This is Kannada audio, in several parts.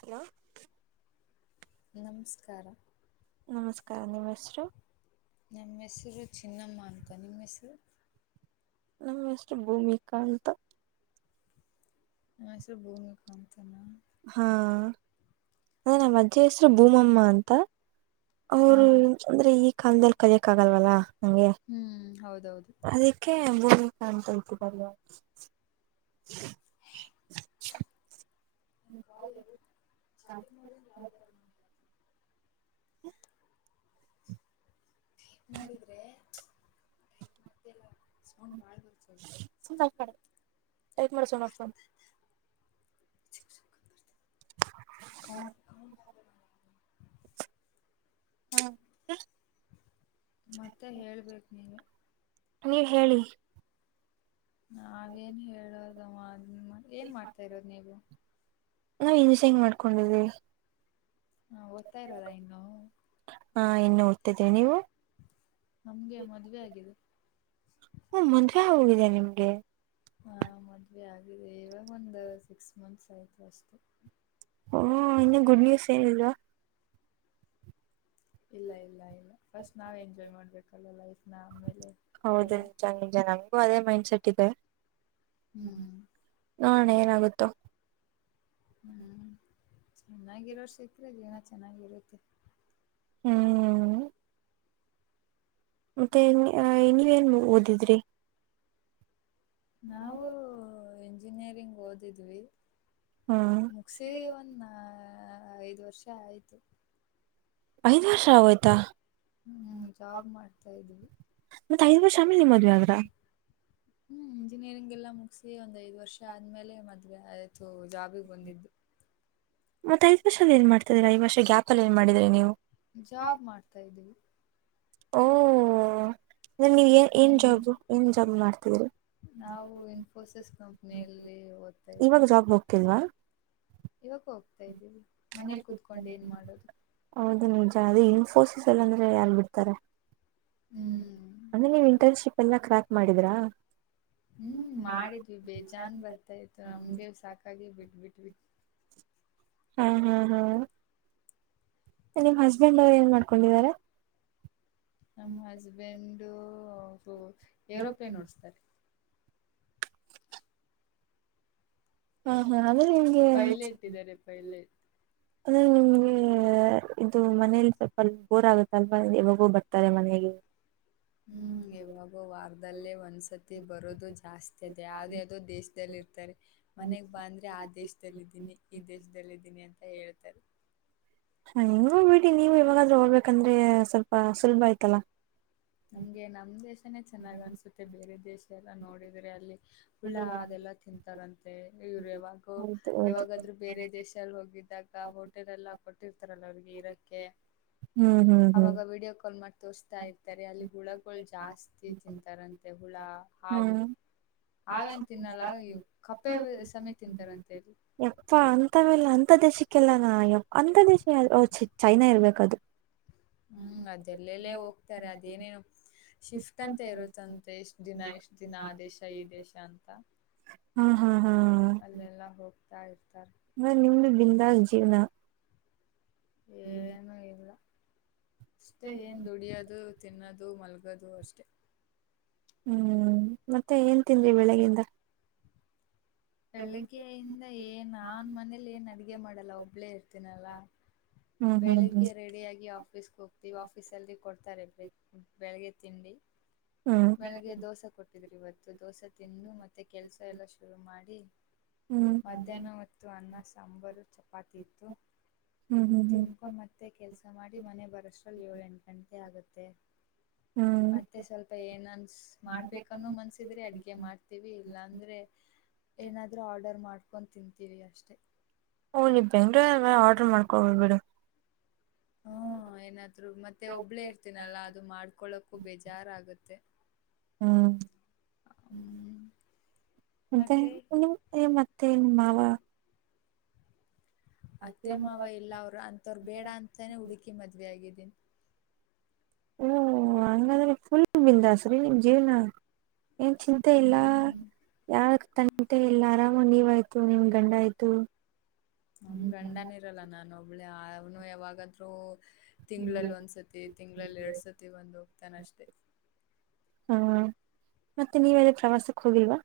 ಹಲೋ. ನಮಸ್ಕಾರ. ನಮಸ್ಕಾರ ನಿಮ್ಮ ಹೆಸರು. ನಮ್ಮ ಹೆಸ್ರು ಚಿನಿಮ್ಮ ಅಂತ ನಿಮ್ಮ್ ಹೆಸ್ರು. ನಮ್ ಹೆಸರು ಭೂಮಿಕಾ ಅಂತ. [inaudible] ಹಾ. ಅಂದ್ರೆ ನಮ್ಮ ಅಜ್ಜಿ ಹೆಸರು ಭೂಮಮ್ಮ ಅಂತ ಹಾ ಅವರು. ಅಂದ್ರೆ ಈ ಕಾಲದಲ್ಲಿ ಕಲಿಯಕ್ ಆಗಲ್ವಲ್ಲಾ ನಂಗೆ. ಹ್ಮ್ ಹೌದೌದು. ಅದಕ್ಕೆ ಭೂಮಿಕ ಅಂತತರಲ್ಲ. ನ ಕಾಲ್ ಎಾವ ಶಾಪಿಂಗ ಮಾಡ ಯಾವು ಬರ. ಟೈಪ್ ಮಾಡಿದ್ರೆ ಟೈಪ್ ಮಾಡ್ತ ಇಲ್ಲ ಸೌಂಡ್ ಬಾಳ್ ಬರುತದೆ. ಸು ಟೈ ಮಾಡ ಸು. ಕೌನ್. ಹ್ಮ. ಮತ್ತೆ ಹೇಳ್ಬೇಕು ನೀವು. ನೀವ್ ಹೇಳಿ. ನಾವೇನ್ ಹೇಳೋದ ಏನ್ ಮಾಡ್ತಾ ಇರೋದು ನೀವು. ನಾವವು ಇನ್ ವ್ಸ ಹೆಂಗ ಮಾಡ್ಕೊಂಡಿದ್ವಿ. ಹಾ ಓದ್ತಾ ಇರೋದಾ ಇನ್ನು. ಹಾ ಇನ್ನು ಓದ್ತಿದೀವಿ ನೀವು ನಮ್ಗೆ ಮದ್ ವವೆ ಆಗಿದೆ. ಹ್ಮ ಮಂ ಹೋಗಿದೆ ನಿಮ್ಗೆ. ಹ ಮದುವೆ ಆಗಿದೆ ಇವಾಗ ಒಂದು ಸಿಕ್ಸ್ ಮಂತ್ಸ್ ಆಯ್ತು ಅಷ್ಟು. ಹ ಇನ್ನು ಗುಡ್ ನ್ಯೂಸ್ ಹೇಳಏಲ್ವಾ. ಇಲ್ಲ ಇಲ್ಲ ಇಲ್ಲ ಫಸ್ಟ್ ನಾವ್ ಎಂಜಾಯ್ ಮಾಡ್ಬೇಕಲ್ಲ ಲೈಫ್ ನ ಆಮೇಲೆ ಹೌದು ಕೊಡೋ ನಿಜ ನಿಜ ನಮಗೂ ಅದೇ ಮೈಂಡ್ಸೆಟ್ ಇದೆ ಹ್ಮ ಹ್ಮ್ ನಣ ಏನಾಗುತ್ತೋ ಹ್ಮ್ ಚೆನ್ನಾಗಿರೋಸತ್ರ ಜೀವನ ಚೆನ್ನಾಗಿರುತ್ತೆ ಹ್ಮ್ ಮತ್ತೆ ನೀವೇನ್ ಓದಿದ್ರಿ ನಾವು ಇಂಜಿನಿಯರಿಂಗ್ ಓದಿದ್ವಿ ಹ್ಮ್ ಮುಕ್ಸಿ ಒಂದ ಐದ ವರ್ಷ ಆಯ್ತು ಐದ್ ವರ್ಷ ಆಗೋಯ್ತಾ ಹ್ಮ್ ಜಾಬ್ ಮಾಡ್ತಾ ಇದ್ವಿ ಮತ್ತತ್ ಐದ್ ವರ್ಷಮೇಲಿ ನಿ ಮದ ಆದ್ರ ಹ್ಮ್ ಇಂಜಿನಿಯರಿಂಗ್ ಎಲ್ಲಾ ಮುಗಿಸಿ ಒಂದ್ ಐದ್ ವರ್ಷ ಆದ್ಮೇಲೆ ಮದ್ ಆಯ್ತು ಜಾಬಿಗೆ ಬಂದಿದ್ದು ಮತ್ತೆ ದ ವರ್ಷದಲ್ಲಿ ಏನ್ ಮಾಡ್ತಿದ್ರ ಐದುರ್ಷ ಗ್ಯಾ ಅಲ್ಲಿ ಏ ಮಾಡ್ರಿ ನೀವು ಜಾಬ್ ಮಾಡ್ತಾ್ದೀವಿ ಓ ಅಂದ್ರ ನೀವ ಏನ್ ಏನ್ ಜಾಬ್ ಏನ್ ಜಾಬ್ ಮಾಡ್ತಿದೀರಿ ನಾವು ಇನ್ಫೋಸಿಸ್ ಕಂಪನಿಯಲ್ಲಿ ಓದ್ತಾ ಇದ್ವಿ ತ್ತಲ್ವಾ ಇವಾಗು ಹೋಗ್ತಾ ಇದ್ದೀವಿ ಮನೇಲಿ ಕುೂತ್ಕೊಂಡು ಏನ್ ಮಾಡೋದು ಹೌದು ನಿಮ್ಜ ಅದೇ ಇನ್ಫೋಸಿಸ್ ಅಲ್ಲ ಅಂದ್ರೆ ಎಲ್ಲಿ ಬಿಡ್ತಾರೆ ಹ್ಮ್ ಅದೇನೆ ಇಂಟಾನ್ಷಿಪ್ ಎಲ್ಲ ಕ್ರ್ಯಾಕ್ ಮಾಡಿದ್ರಾ ಹ್ಮ್ ಮಾಡಿದ್ವಿ ಬೇಜಾನ್ ಬರ್ತಾ ಇತ್ತು ನಮ್ಗೆ ಸಾಕಾಗಿ ಬಿಟ್ಬಟ್ವಿ ಹೂ ಹಾ ಹಾ ನಿಮ್ ಹಸ್ಬೆಂಡ್ ಏನ್ ಮಾಡ್ಕೊಂಡಿದಿದ್ದಾರೆ ನಮ್ಮ ಹಸ್ಬೆಂಡ್ ಸೋ ಏರೋಪ್ಲೇನ್ ಓಡಸ್ತಾರೆ ಹಾ ಹಾ ಅಂದ್ರೆ ನಿಮ್ಗೆ ಪೈಲಟ್ ಇದ್ದಾರೆ ಪೈಲಟ್ ಅಂದ್ರೆ ನಿಮ್ಗೆ ಇದು ಮನೆ ಯಲ್ಲಿ ಸ್ವಲ್ಪ ಬೋರ್ ಆಗುತ್ತೆ ಅಲ್ವಾ ಯಾವಾಗೋ ಬರ್ತಾರೆ ಮನೆಗೆ ಹೂಂ ಯವ್ವ ವಾರದಲ್ಲೇ ಒಂದ್ಸತಿ ಬರೋದು ಜಾಸ್ತಿ ಅದೆ ಯಾವುದ್ಯಾವುದೋ ದೇಶದಲ್ಲಿ ಇರ್ತಾರೆ ಮನೆಗ್ ಬಾಂದ್ರೆ ಆ ದೇಶದಲ್ಲಿ ಇದ್ದೀನಿ ಈ ದೇಶದಲ್ಲಿ ಇದ್ದೀನಿ ಅಂತ ಹೇಳ್ತಾರೆ ಹ ನೀವೂ ಬಿಡಿ ನೀವು ಯಾವಾಗಾದ್ರೂ ಓಡ್ಬೇಕಂದ್ರೆ ಸ್ವಲ್ಪ ಸುಲಭ ಆಯ್ತಲ್ಲಾ ನಮ್ಗೆ ನಮ್ ದೇಶನೇ ಚೆನ್ನಾಗ್ ಅನ್ಸುತ್ತೆ ಬೇರೆ ದೇಶ ಎಲ್ಲ ನೋಡಿದ್ರೆ ಅಲ್ಲಿ ಪುಳ್ಳ ಅದೆಲ್ಲ ತಿಂತಾರಂತೆ ಇವ್ರು ಯಾವಾಗೋ ಹೌದು ಹೌದು ಯಾವಾಗಾದ್ರೂ ಬೇರೆ ದೇಶದಲ್ಲಿ ಹೋಗಿದ್ದಾಗ ಅ ಹೋಟೆಲ್ ಎಲ್ಲ ಕೊಟ್ಟಿರ್ತಾರಲ್ಲ ಅವರಿಗೆ ಇರೋಕ್ಕೆ ಹ್ಮ್ ಹ್ಮ್ ಹ್ಮ್ ಅವಾಗ ವೀಡಿಯೋ ಕಾಲ್ ಮಾಡಿ ತೋರ್ಸಿ ತಾ ಇರ್ತಾರೆ ಅಲ್ಲಿ ಹುಳಗಳು ಜಾಸ್ತಿ ತಿಂತಾರಂತೆ ಹುಳ ಹಾವು ಹ್ಮ್ ಹಾವೇನು ತಿನ್ನಲ್ಲ ಕಪ್ಪೆ ಸಮೇತ ತಿಂತಾರಂತೆ ಅಲ್ಲಿ ಯಾಪ್ಪ ಅಂತವೆಲ್ಲ ಅಂತ ದೇಶಕ್ಕೆಲ್ಲ ನಾ ಅಂತ ದೇಶ ಚೈನಾ ಇರ್ಬೇಕದು ಹೂಂ ಅದೆಲ್ಲೆಲ್ಲೇ ಹೋಗ್ತಾರೆ ಅದೇನೇನು ಶಿಫ್ಟ್ ಅಂತ ಇರುತ್ತಂತೆ ದಿನ ಎಷ್ಟು ದಿನ ಆ ದೇಶ ಈ ದೇಶ ಅಂತ ಹಾ ಹಾ ಹಾ ಹಾ ಅಲ್ಲೆಲ್ಲ ಹೋಗ್ತಾ ಇರ್ತಾರೆ ನಾ ನಿಮ್ದು ಬಿಂದಾಸ್ ಜೀವನ [inaudible] ಏನೂ ಇಲ್ಲ ಅಷ್ಟೇ ಏನ್ ದುಡಿಯೋದು ತಿನ್ನೋದು ಮಲ್ಗೋದು ಅಷ್ಟೇ ಹ್ಮ್ ಮತ್ತೆ ಏನ್ ತಿಂದೆ ಬೆಳಗಿಂದ ಬೆಳಗ್ಗೆಯಿಂದ ಏನ್ ನಾನ್ ಮನೇಲಿ ಏನ್ ಅಡ್ಗೆ ಮಾಡಲ್ಲ ಒಬ್ಳೇ ಇರ್ತಿನಲ್ಲ ಹ್ಮ್ ಹ್ಮ್ ಬೆಳಗ್ಗೆ ರೆಡಿಯಾಗಿ ಆಫೀಸ್ಗೆ ಆಫೀಸ್ ಅಲ್ಲಿ ಕೊಡ್ತಾರೆ ತಿಂಡಿ ಬೆಳಿಗ್ಗೆ ತಿಂಡಿ ಹ್ಮ್ ಬೆಳಿಗ್ಗೆ ದೋಸೆ ಕೊಟ್ಟ ಇವತ್ತು ದೋಸೆ ತಿಂದು ಮತ್ತೆ ಕೆಲಸ ಎಲ್ಲ ಶುರು ಮಾಡಿ ಹ್ಮ್ ಮಧ್ಯಾಹ್ನ ಒತ್ತು ಅನ್ನ ಸಾಂಬಾರು ಚಪಾತಿ ಇತ್ತು ಹ್ಮ್ ಹ್ಮ್ ಹ್ಮ್ ಹ್ಮ್ ತಿಂಕೊ [unintelligible] ಮತ್ತೆ ಕೆಲ್ಸ ಮಾಡಿ ಮನೆ ಬರಷ್ಟ್ರಲ್ಲಿ ಏಳು ಎಂಟು ಗಂಟೆ ಆಗತ್ತೆ ಹ್ಮ್ ಮತ್ತೆ ಸ್ವಲ್ಪ ಏನನ್ ಮಾಡ್ಬೇಕನ್ನೋ ಮನ್ಸ ಇದ್ರೇ ಅಡಗೆ ಮಾಡ್ತೀವಿ ಇಲ್ಲಾ ಅಂದ್ರೆ ಏನಾದರೂ ಆರ್ಡರ್ ಮಾಡ್ಕೊಂಡು ತಿಂತೀವಿ ಅಷ್ಟೇ ಓ ನೀ ಬೆಂಗಳೂರ್ ಅಲ್ವ ಆರ್ಡರ್ ಮಾಡ್ಕೊಬೋದು ಬಿಡು ಹ್ಮ ಏನಾದ್ರು ಮತ್ತೆ ಒಬ್ಳೇ ಇರ್ತಿನಲ್ಲಾ ಅದು ಮಾಡ್ಕೊಳಕ್ಕೂ ಬೇಜಾರ್ ಆಗತ್ತೆ ಹ್ಮ್ ಹ್ಮ್ ಮತ್ತೆ [unintelligible] ಅತ್ತೆ ಮಾವ ಅತ್ತೆ ಮಾವ ಇಲ್ಲ ಅವರು ಅಂಥವ್ರ ಬೇಡ ಅಂತಾನೇ ಹುಡುಕಿ ಮದ್ವಿ ಆಗಿದ್ದೀನಿ ಹೂಂ ಹಂಗಾದ್ರೆ ಫುಲ್ ಫುಲ್ ಬಿಂದಾಸ್ ರಿ ನಿಮ್ ಜೀವ್ನ ಏನ್ ಚಿಂತೆ ಇಲ್ಲ ಹ್ಮ್ ಯಾರ್ ತಂಟೆ ಇಲ್ಲ ಆರಾಮಾಗಿ ನೀವಾಯ್ತು ನಿಮ ಗಂಡ ಆಯ್ತು ನಮ್ ಗಂಡನು ಇರಲ್ಲ ನನ್ ಒಬ್ಳೆ ಅವನು ಯಾವಾಗಾದರು ತಿಂಗಳಲ್ಲಿ ಒಂದ್ಸತಿ ತಿಂಗಳಲ್ಲಿ ಎರಡ ಸತಿ ಬಂದ ಹೋಗ್ತಾನ ಅಷ್ಟೇ ಹಾ ಮತ್ತೆ ನೀವೆಲ್ಲಿ ಪ್ರವಾಸಕ್ ಹೋಗಿಲ್ವಾ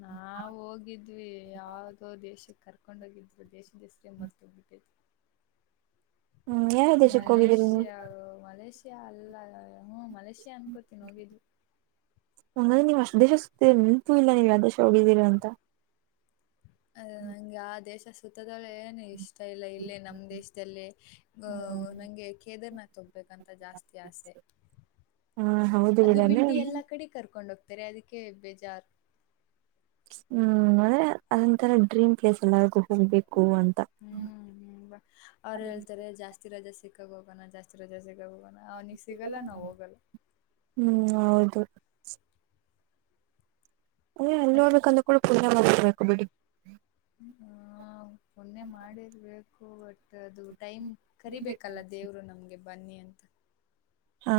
ನಾವ್ ಹೋಗಿದ್ವಿ ಯಾವದೋ ದೇಶಕ್ಕ ಕರ್ಕೊಂಡ ಹೋಗಿದ್ರು ದೇಶದ ಹೆಸರೆ ಮರ್ತೋಗ್ಬಿಟ್ಟೈತಿ ಹ್ಮ್ ಯಾವ್ ಯಾವ್ ದೇಶಕ್ಕೆ ಹೋಗಿದ್ದೀರಿ ನೀವು ಏ ಅಲ್ಲ ಅಲ್ಲ ಮಲೇಷಿಯಾ ಅನ್ಕೋತೀನಿ ಹೋಗಿದ್ದು ಹಂಗಂದ್ರೆ ನೀವು ಅಷ್ಟ್ ದೇಶ ಸುತ್ತೀರಿ ನೆಂಪು ಇಲ್ಲ ನೀವ್ ಯಾವ ದೇಶ ಹೋಗಿದ್ದೀರಾ ಅಂತ ಅದೆ ನಂಗ ಆ ದೇಶ ಸುತ್ತದಳ ಏನು ಇಷ್ಟ ಷ್ಟ ಇಲ್ಲ ಇಲ್ಲೇ ನಮ್ಮ್ ದೇಶದಲ್ಲಿ ನಂಗೆ ಕೇದಾರ್ನಾಥ್. ತೊಗಬೇಕಂತ ಜಾಸ್ತಿ ಆಸೆ. ಹಾ ಹೌದು. ಅದು ಬಿಡನೆ ಬಿಟೆ ಎಲ್ಲಾ ಕಡೆ ಕರ್ಕೊಂಡ ಹೋಗ್ತಾರ ಅದಕ್ಕೆ ಬೇಜಾರು ಹ್ಮ್ ಅಂದ್ರೆ ಅದೊಂತರ ಡ್ರೀಮ್ ಪ್ಲೇಸ್ ಎಲಾರ್ಗು ಹೋಗ್ಬೇಕು ಅಂತ ಹ್ಮ್ ಹ್ಮ್ ಅವ್ರು ಹೇಳ್ತಾರೆ ಜಾಸ್ತಿ ರಜೆ ಸಿಕ್ಕಾಗ ಹೋಗೋಣ ಜಾಸ್ತಿ ರಜಾ ಸಿಕಾಗ ಹೋಗೋಣ ಅವ್ನಿಗಿ ಸಿಗಲ್ಲ ನಾವು ಹೋಗಲ್ಲ ಹ್ಮ್ ಹೌದು ಹಾ ನೀವೂ ಅಲ್ಲೋ ಮತ್ ಹೋಗಬೇಕು ಅಂದ್ರೂ ಪುಣ್ಯ ಮಾಡಿರಬೇಕು ಬಿಡಿ ಹ ಪೊನ್ಯ ಮಾಡಿರ್ಬೇಕು ಒ ಅದು ಟೈಮ್ ಕರಿಬೇಕಲ್ಲ ದೇವ್ರು ನಮ್ಗೆ ಬನ್ನಿ ಅಂತ ಹಾ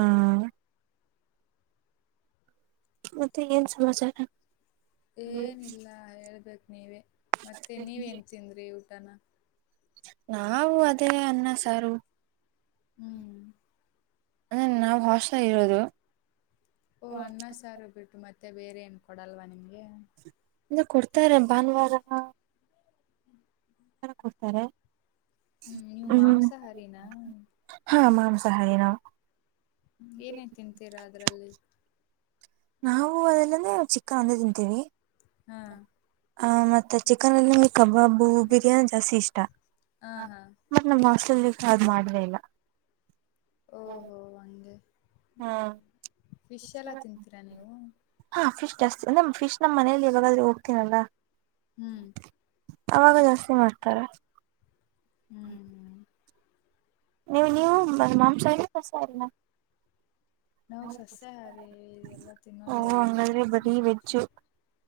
ಮತ್ತೆ ಏನ್ ಸಮಾಚಾರ ಏನಿಲ್ಲ ಹೇಳ್ಬೇಕ ನೀವೇ ಮತ್ತೆ ನೀವ್ ಎನ್ ತಿಂದ್ರಿ ಊಟನ ನಾವು ಅದೇ ಅನ್ನ ಸಾರು ಹ್ಮ್ [unintelligible] ನಾವ್ ಹೊಾಸ್ಟಲ್ ಇರೋದು ಓಹ್ ಅನ್ನ ಸಾರು ಬಿಟ್ಟು ಮತ್ತೆ ಬೇರೆ ಏನು ಕೊಡಲ್ವ ನಿಮಗೆ ಇನ್ನು ಕೊಡ್ತಾರೆ ಭಾನುವಾರ ಕೊಡ್ತಾರೆ ಹ್ಮ್ ನೀವು ಭಾನುವಾರ ಹ್ಮ್ ಮಾಂಸಾಹಾರಿನಾ ಹಾಂ ಮಾಂಸಹಾರಿನ ಏನೇನ್ ತಿಂತೀರಾ ಅದ್ರಲ್ಲಿ ನಾವು ಅದಲ್ಲಂದ ಚಿಕ್ಕ ಹಂದಿ ತಿಂತೀವಿ ಹಾ ಹ ಮತ್ತೆ ಚಿಕನ್ ಅಲ್ಲಿ ನಿಮಗೆ ಕಬಾಬು ಬಿರಿಯಾನಿ ಜಾಸ್ತಿ ಇಷ್ಟ ಹಾ ಹಾ ಮತ್ತ ನಮ್ ಹಾಸ್ಟೆಲ್ ಅಲ್ಲಿ ಚಾರ್ಜ್ ಮಾಡ್ಲೆ ಇಲ್ಲ ಓಹೋ ಹಂಗೆ ಹ್ಮ್ ಫಿಶ್ ಎಲ್ಲ ತಿಂತೀರಾ ನೀವು ಹಾ ಫಿಶ್ ಜಾಸ್ತಿ ನಮ್ ಫಿಶ್ನ ಮನೆಯಲ್ಲಿ ಯವಾಗಾದ್ರೂ ಓಕೆ ಅಲ್ಲ ಹ್ಮ್ ಅವಾಗ ಜಾಸ್ತಿ ಮಾಡ್ತಾರ ಹ್ಮ್ ಹ್ಮ್ ನೀವು ನೀವು ಬರಿ ಮಾಂಸಹಾರಿನ ಸಸ್ಯಹಾರಿನ ನಾವು ಸಸ್ಯಾಹಾರಿ ಇದೆಲ್ಲ ಓ ತಿನ್ನೋದೇ ಇಲ್ಲ ಹಂಗಾದ್ರೆ ಬರೀ ವೆಜ್ಜು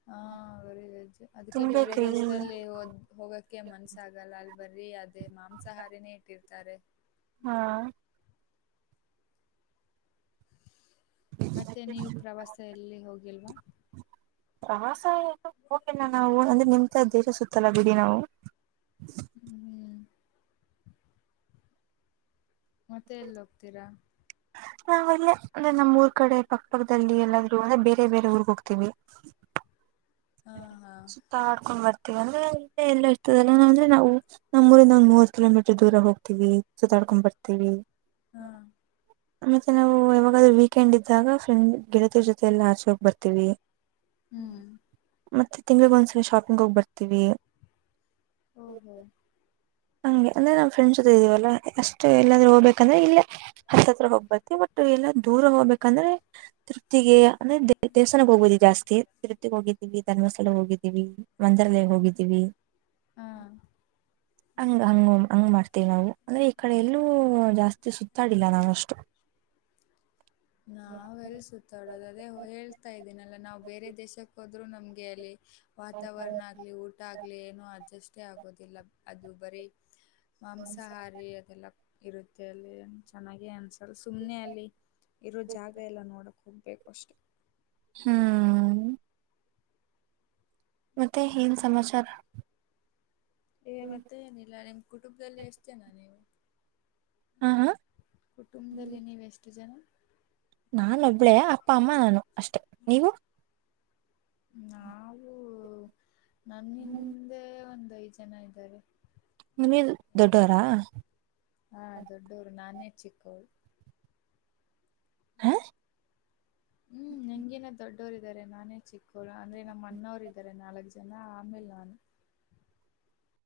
ಹಾ ವೆರಿ ವೆಜ್ ಅದಕ್ಕೆ ಬೇರೆ ತಿನ್ಬೇಕ್ರಿ ದೇಶದಲ್ಲಿ ಹೋಗಕ್ ಅದಕೆ ಮನ್ಸಸ್ ಆಗಲ್ಲ ಅಲ್ ಬರ್ರಿ ಅದೇ ಮಾಂಸಾಹಾರಿನೇ ಇಟ್ಟಿರ್ತಾರೆ ಹಾ ಮತ್ತೆ ನೀವು ಪ್ರವಾಸ ಎಲ್ಲಿ ಹೋಗಿಲ್ವಾ ರಾಸಾಯ ಹೋಗಿಲ್ಲ ನಾವು ಅಂದ್ರೆ ನಿಮ್ದ ದೇಶ ಸುತ್ತಲ್ಲ ಬಿಡಿ ನಾವು ಹ್ಮ ಹ್ಮ್ [inaudible] ಮತ್ತೆ ಎಲ್ಲಿ ಹೋಗ್ತೀರಾ ನಾವಲ್ಲೇ ಅಂದ್ರೆ ನಮ್ಮ್ ಊರ್ ಕಡೆ ಪಕ್ಕ ಪಕ್ಕದಲ್ಲಿ ಎಲ್ಲಾದರೂ ಅಂದ್ರೆ ಬೇರೆ ಬೇರೆ ಊರಗೆ ಹೋಗ್ತೀವಿ ಹಾ ಹಾ ಸುತ್ತಾಡಕೊಂಡ ಬರ್ತೀವಿ ಅಂದ್ರೆ ಇಲ್ಲೇ ಎಲ್ಲ ಇರ್ತದಲ್ಲ ಅಂದ್ರೆ ನಾವು ನಮ್ಮ ಊರಿಂದ ಒಂದ್ ಮೂವತ್ ಕಿಲೋಮೀಟರ್ ದೂರ ಹೋಗ್ತೀವಿ ಸುತ್ತಾಡ್ಕೊಂಡ್ ಬರ್ತೀವಿ ಹಾ ಮತ್ತೆ ನಾವು ಯಾವಾಗದ್ರೂ ವೀಕೆಂಡ್ ಇದ್ದಾಗ ಫ್ರೆಂಡ್ ಗೆಳತಿಯರ ಜೊತೆ ಎಲ್ಲ ಆಚೆ ಹೋಗ್ ಬರ್ತೀವಿ ಹ್ಮ್ ಮತ್ತೆ ತಿಂಗಳಿಗ ಒಂದ್ಸಲ ಶಾಪಿಂಗ್ ಹೋಗಿ ಬರ್ತೀವಿ ಓ ಹೋ ಹಂಗೆ ಅಂದ್ರೆ ನಾವ್ ಫ್ರೆಂಡ್ಸ್ ಜೊತೆ ಇದ್ದೀವಲ್ಲ ಅಷ್ಟ ಎಲ್ಲಾದ್ರೂ ಹೋಗಬೇಕೆಂದರೆ ಇಲ್ಲಿ ಹತ್ತತ್ರ ಹೋಗ್ಬತ್ತವಿ ಬಟ್ ಎಲ್ಲಾ ದೂರ ಹೋಗ್ಬೇಕಂದ್ರೆ ತೃಪ್ತಿಗೆ ಅಂದ್ರೆ ದ ದೇವಸ್ಥಾನಕ್ಕೆ ಹೋಗೋದೇ ಜಾಸ್ತಿ ತಿರುಪತಿ ಹೋಗಿದ್ದೀವಿ ಧರ್ಮಸ್ಥಳ ಹೋಗಿದ್ದೀವಿ ಮಂತ್ರಾಲಯ ಹೋಗಿದ್ದೀವಿ ಹಾ ಹಂಗ ಹಂಗ ಹಂಗ ಮಾಡ್ತೀವಿ ನಾವು ಅಂದ್ರೆ ಈ ಕಡೆ ಎಲ್ಲೂ ಜಾಸ್ತಿ ಸುತ್ತಾಡಿಲ್ಲ ನಾವಷ್ಟು ನಾವೆಲ್ಲ ಸುತ್ತಾಡೋದು ಅದೇ ಹೇಳ್ತಾ ಇದ್ದೀನಲ್ಲ ನಾವ್ ಬೇರೆ ದೇಶಕ್ಕೆ ಹೋದ್ರು ನಮ್ಗೆ ಅಲ್ಲಿ ವಾತಾವರಣ ಆಗ್ಲಿ ಊಟ ಆಗ್ಲಿ ಏನೋ ಅಡ್ಜಸ್ಟೇ ಆಗೋದಿಲ್ಲ ಅದು ಬರೀ ಮಾಂಸಾಹಾರಿ ಅದೆಲ್ಲ ಇರುತ್ತೆ ಅಲ್ಲಿ ಚೆನ್ನಾಗೆ ಅನಿಸಲ್ ಸುಮ್ಮನೆ ಅಲ್ಲಿ ಇರೋ ಜಾಗ ಎಲ್ಲ ನೋಡಕ್ಕೆ ಹೋಗ್ಬೇಕು ಅಷ್ಟೇ ಹ್ಮ್ ಮತ್ತೆ ಏನ್ ಸಮಾಚಾರ ಏ ಮತ್ತೆ ಏನಿಲ್ಲ ನಿಮ್ಮ ಕುಟುಂಬದಲ್ಲಿ ಎಷ್ಟ ಜನ ನೀವು ಹಾ ಹಾ ಕುಟುಂಬದಲ್ಲಿ ನೀವ ಎಷ್ಟು ಜನ ನಾನ ಒಬ್ಳೇ ಅಪ್ಪ ಅಮ್ಮ ನಾನು ಅಷ್ಟೆ ನೀವು ನಾವು ನನ್ನ ಹಿಂದೆ ಒಂದ ಐದ್ ಜನ ಇದ್ದಾರೆ ನಿಲ್ ದೊಡ್ಡವರಾ ಹಾ ದೊಡ್ಡವ್ರು ನಾನೇ ಚಿಕ್ಕವ್ರು ಹಾ ಹ್ಮ್ -ಹೆಂಗೇನ ದೊಡ್ಡ ಇಟ್ಟೋರು ಇದಾರೆ ನಾನೇ ಚಿಕ್ಕೋರು ಅಂದ್ರೆ ನಮ್ಮ ಅಣ್ಣೂರು ಇದ್ದಾರೆ ನಾಲ್ಕ್ ಜನ ಆಮೇಲ್ ನಾನು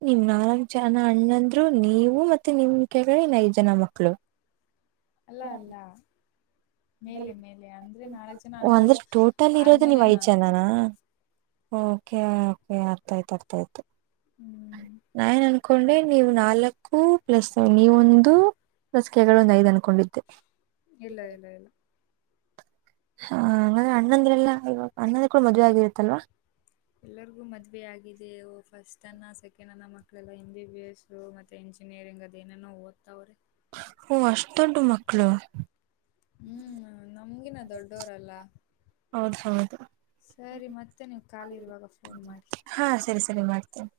ನಿಮ್ಮ ನಾಲ್ಕು ಜನ ಅಣ್ಣಂದ್ರು ನೀವು ಮತ್ತೆ ನಿಮ್ ಕೆಳಗಡೆ ಇನ್ ಐದ್ ಜನ ಮಕ್ಳು ಅಲ್ಲ ಅಲ್ಲ ಮೇಲೆ ಮೇಲೆ ಅಂದ್ರೆ ನಾಲ್ಕು ಜನ ಅನ್ನಗಳು ಅಂದ್ರೆ ಟೋಟಲ್ ಇರೋದು ಆದ್ಮೇಲೆ ನೀವ್ ಐದು್ ನಾನು ಜನಾನ ಓಕೆ ಓಕೆ ಅರ್ಥ ಆಯ್ತು ಅರ್ಥ ಆಯ್ತು ಹ್ಮ್ ನಾನ್ ಅನ್ಕೊಂಡೆ ನೀವು್ ನಾಲ್ಕು ಪ್ಲಸ್ ನೀವೊಂದು ಲಸಿಕೆಗಳು ಐದು ಅಂದನ್ಕೊಂಡಿದ್ದೆ ಇಲ್ಲ ಇಲ್ಲ ಇಲ್ಲ ಹಾ ಹಾಗ್ರೆ ಅಣ್ಣಂದ್ರೆಲ್ಲಾ ಇವಾಗ ಅ್ಣಂದ ಕೂಡ ಮದುವೆ ಆಗಿರುತ್ತಲ್ವಾ ಎಲ್ಲರಿಗೂ ಮದುವೆ ಆಗಿದೆಯ ಫಸ್ಟ್ ಅನ್ನ ಸೆಕೆಂಡ್ ಅನ್ನ ಮಕ್ಕಳೆಲ್ಲ ಹಿಂದಿ ಬಸ್ ಮತ್ತೆ ಇಂಜಿನಿಯರಿಂಗ್ ಅದ ನೋ ಓದ್ತಾವ್ರೆ ಓ ಅಷ್ಷು ದೊಡ್ಡ ಮಕ್ಕಳು ಹ್ಮ್ ನಮ್ಗಿನ ದೊಡ್ಡವರಲ್ಲ ಹೌದ ಹೌದು ಸರಿ ಮತ್ತೆ ನೀವು ಕಾಲ ಇರುವಾಗ ಫೋನ್ ಮಾಡಿ ಹಾ ಸರಿ ಸರಿ ಮಾಡ್ತೇನೆ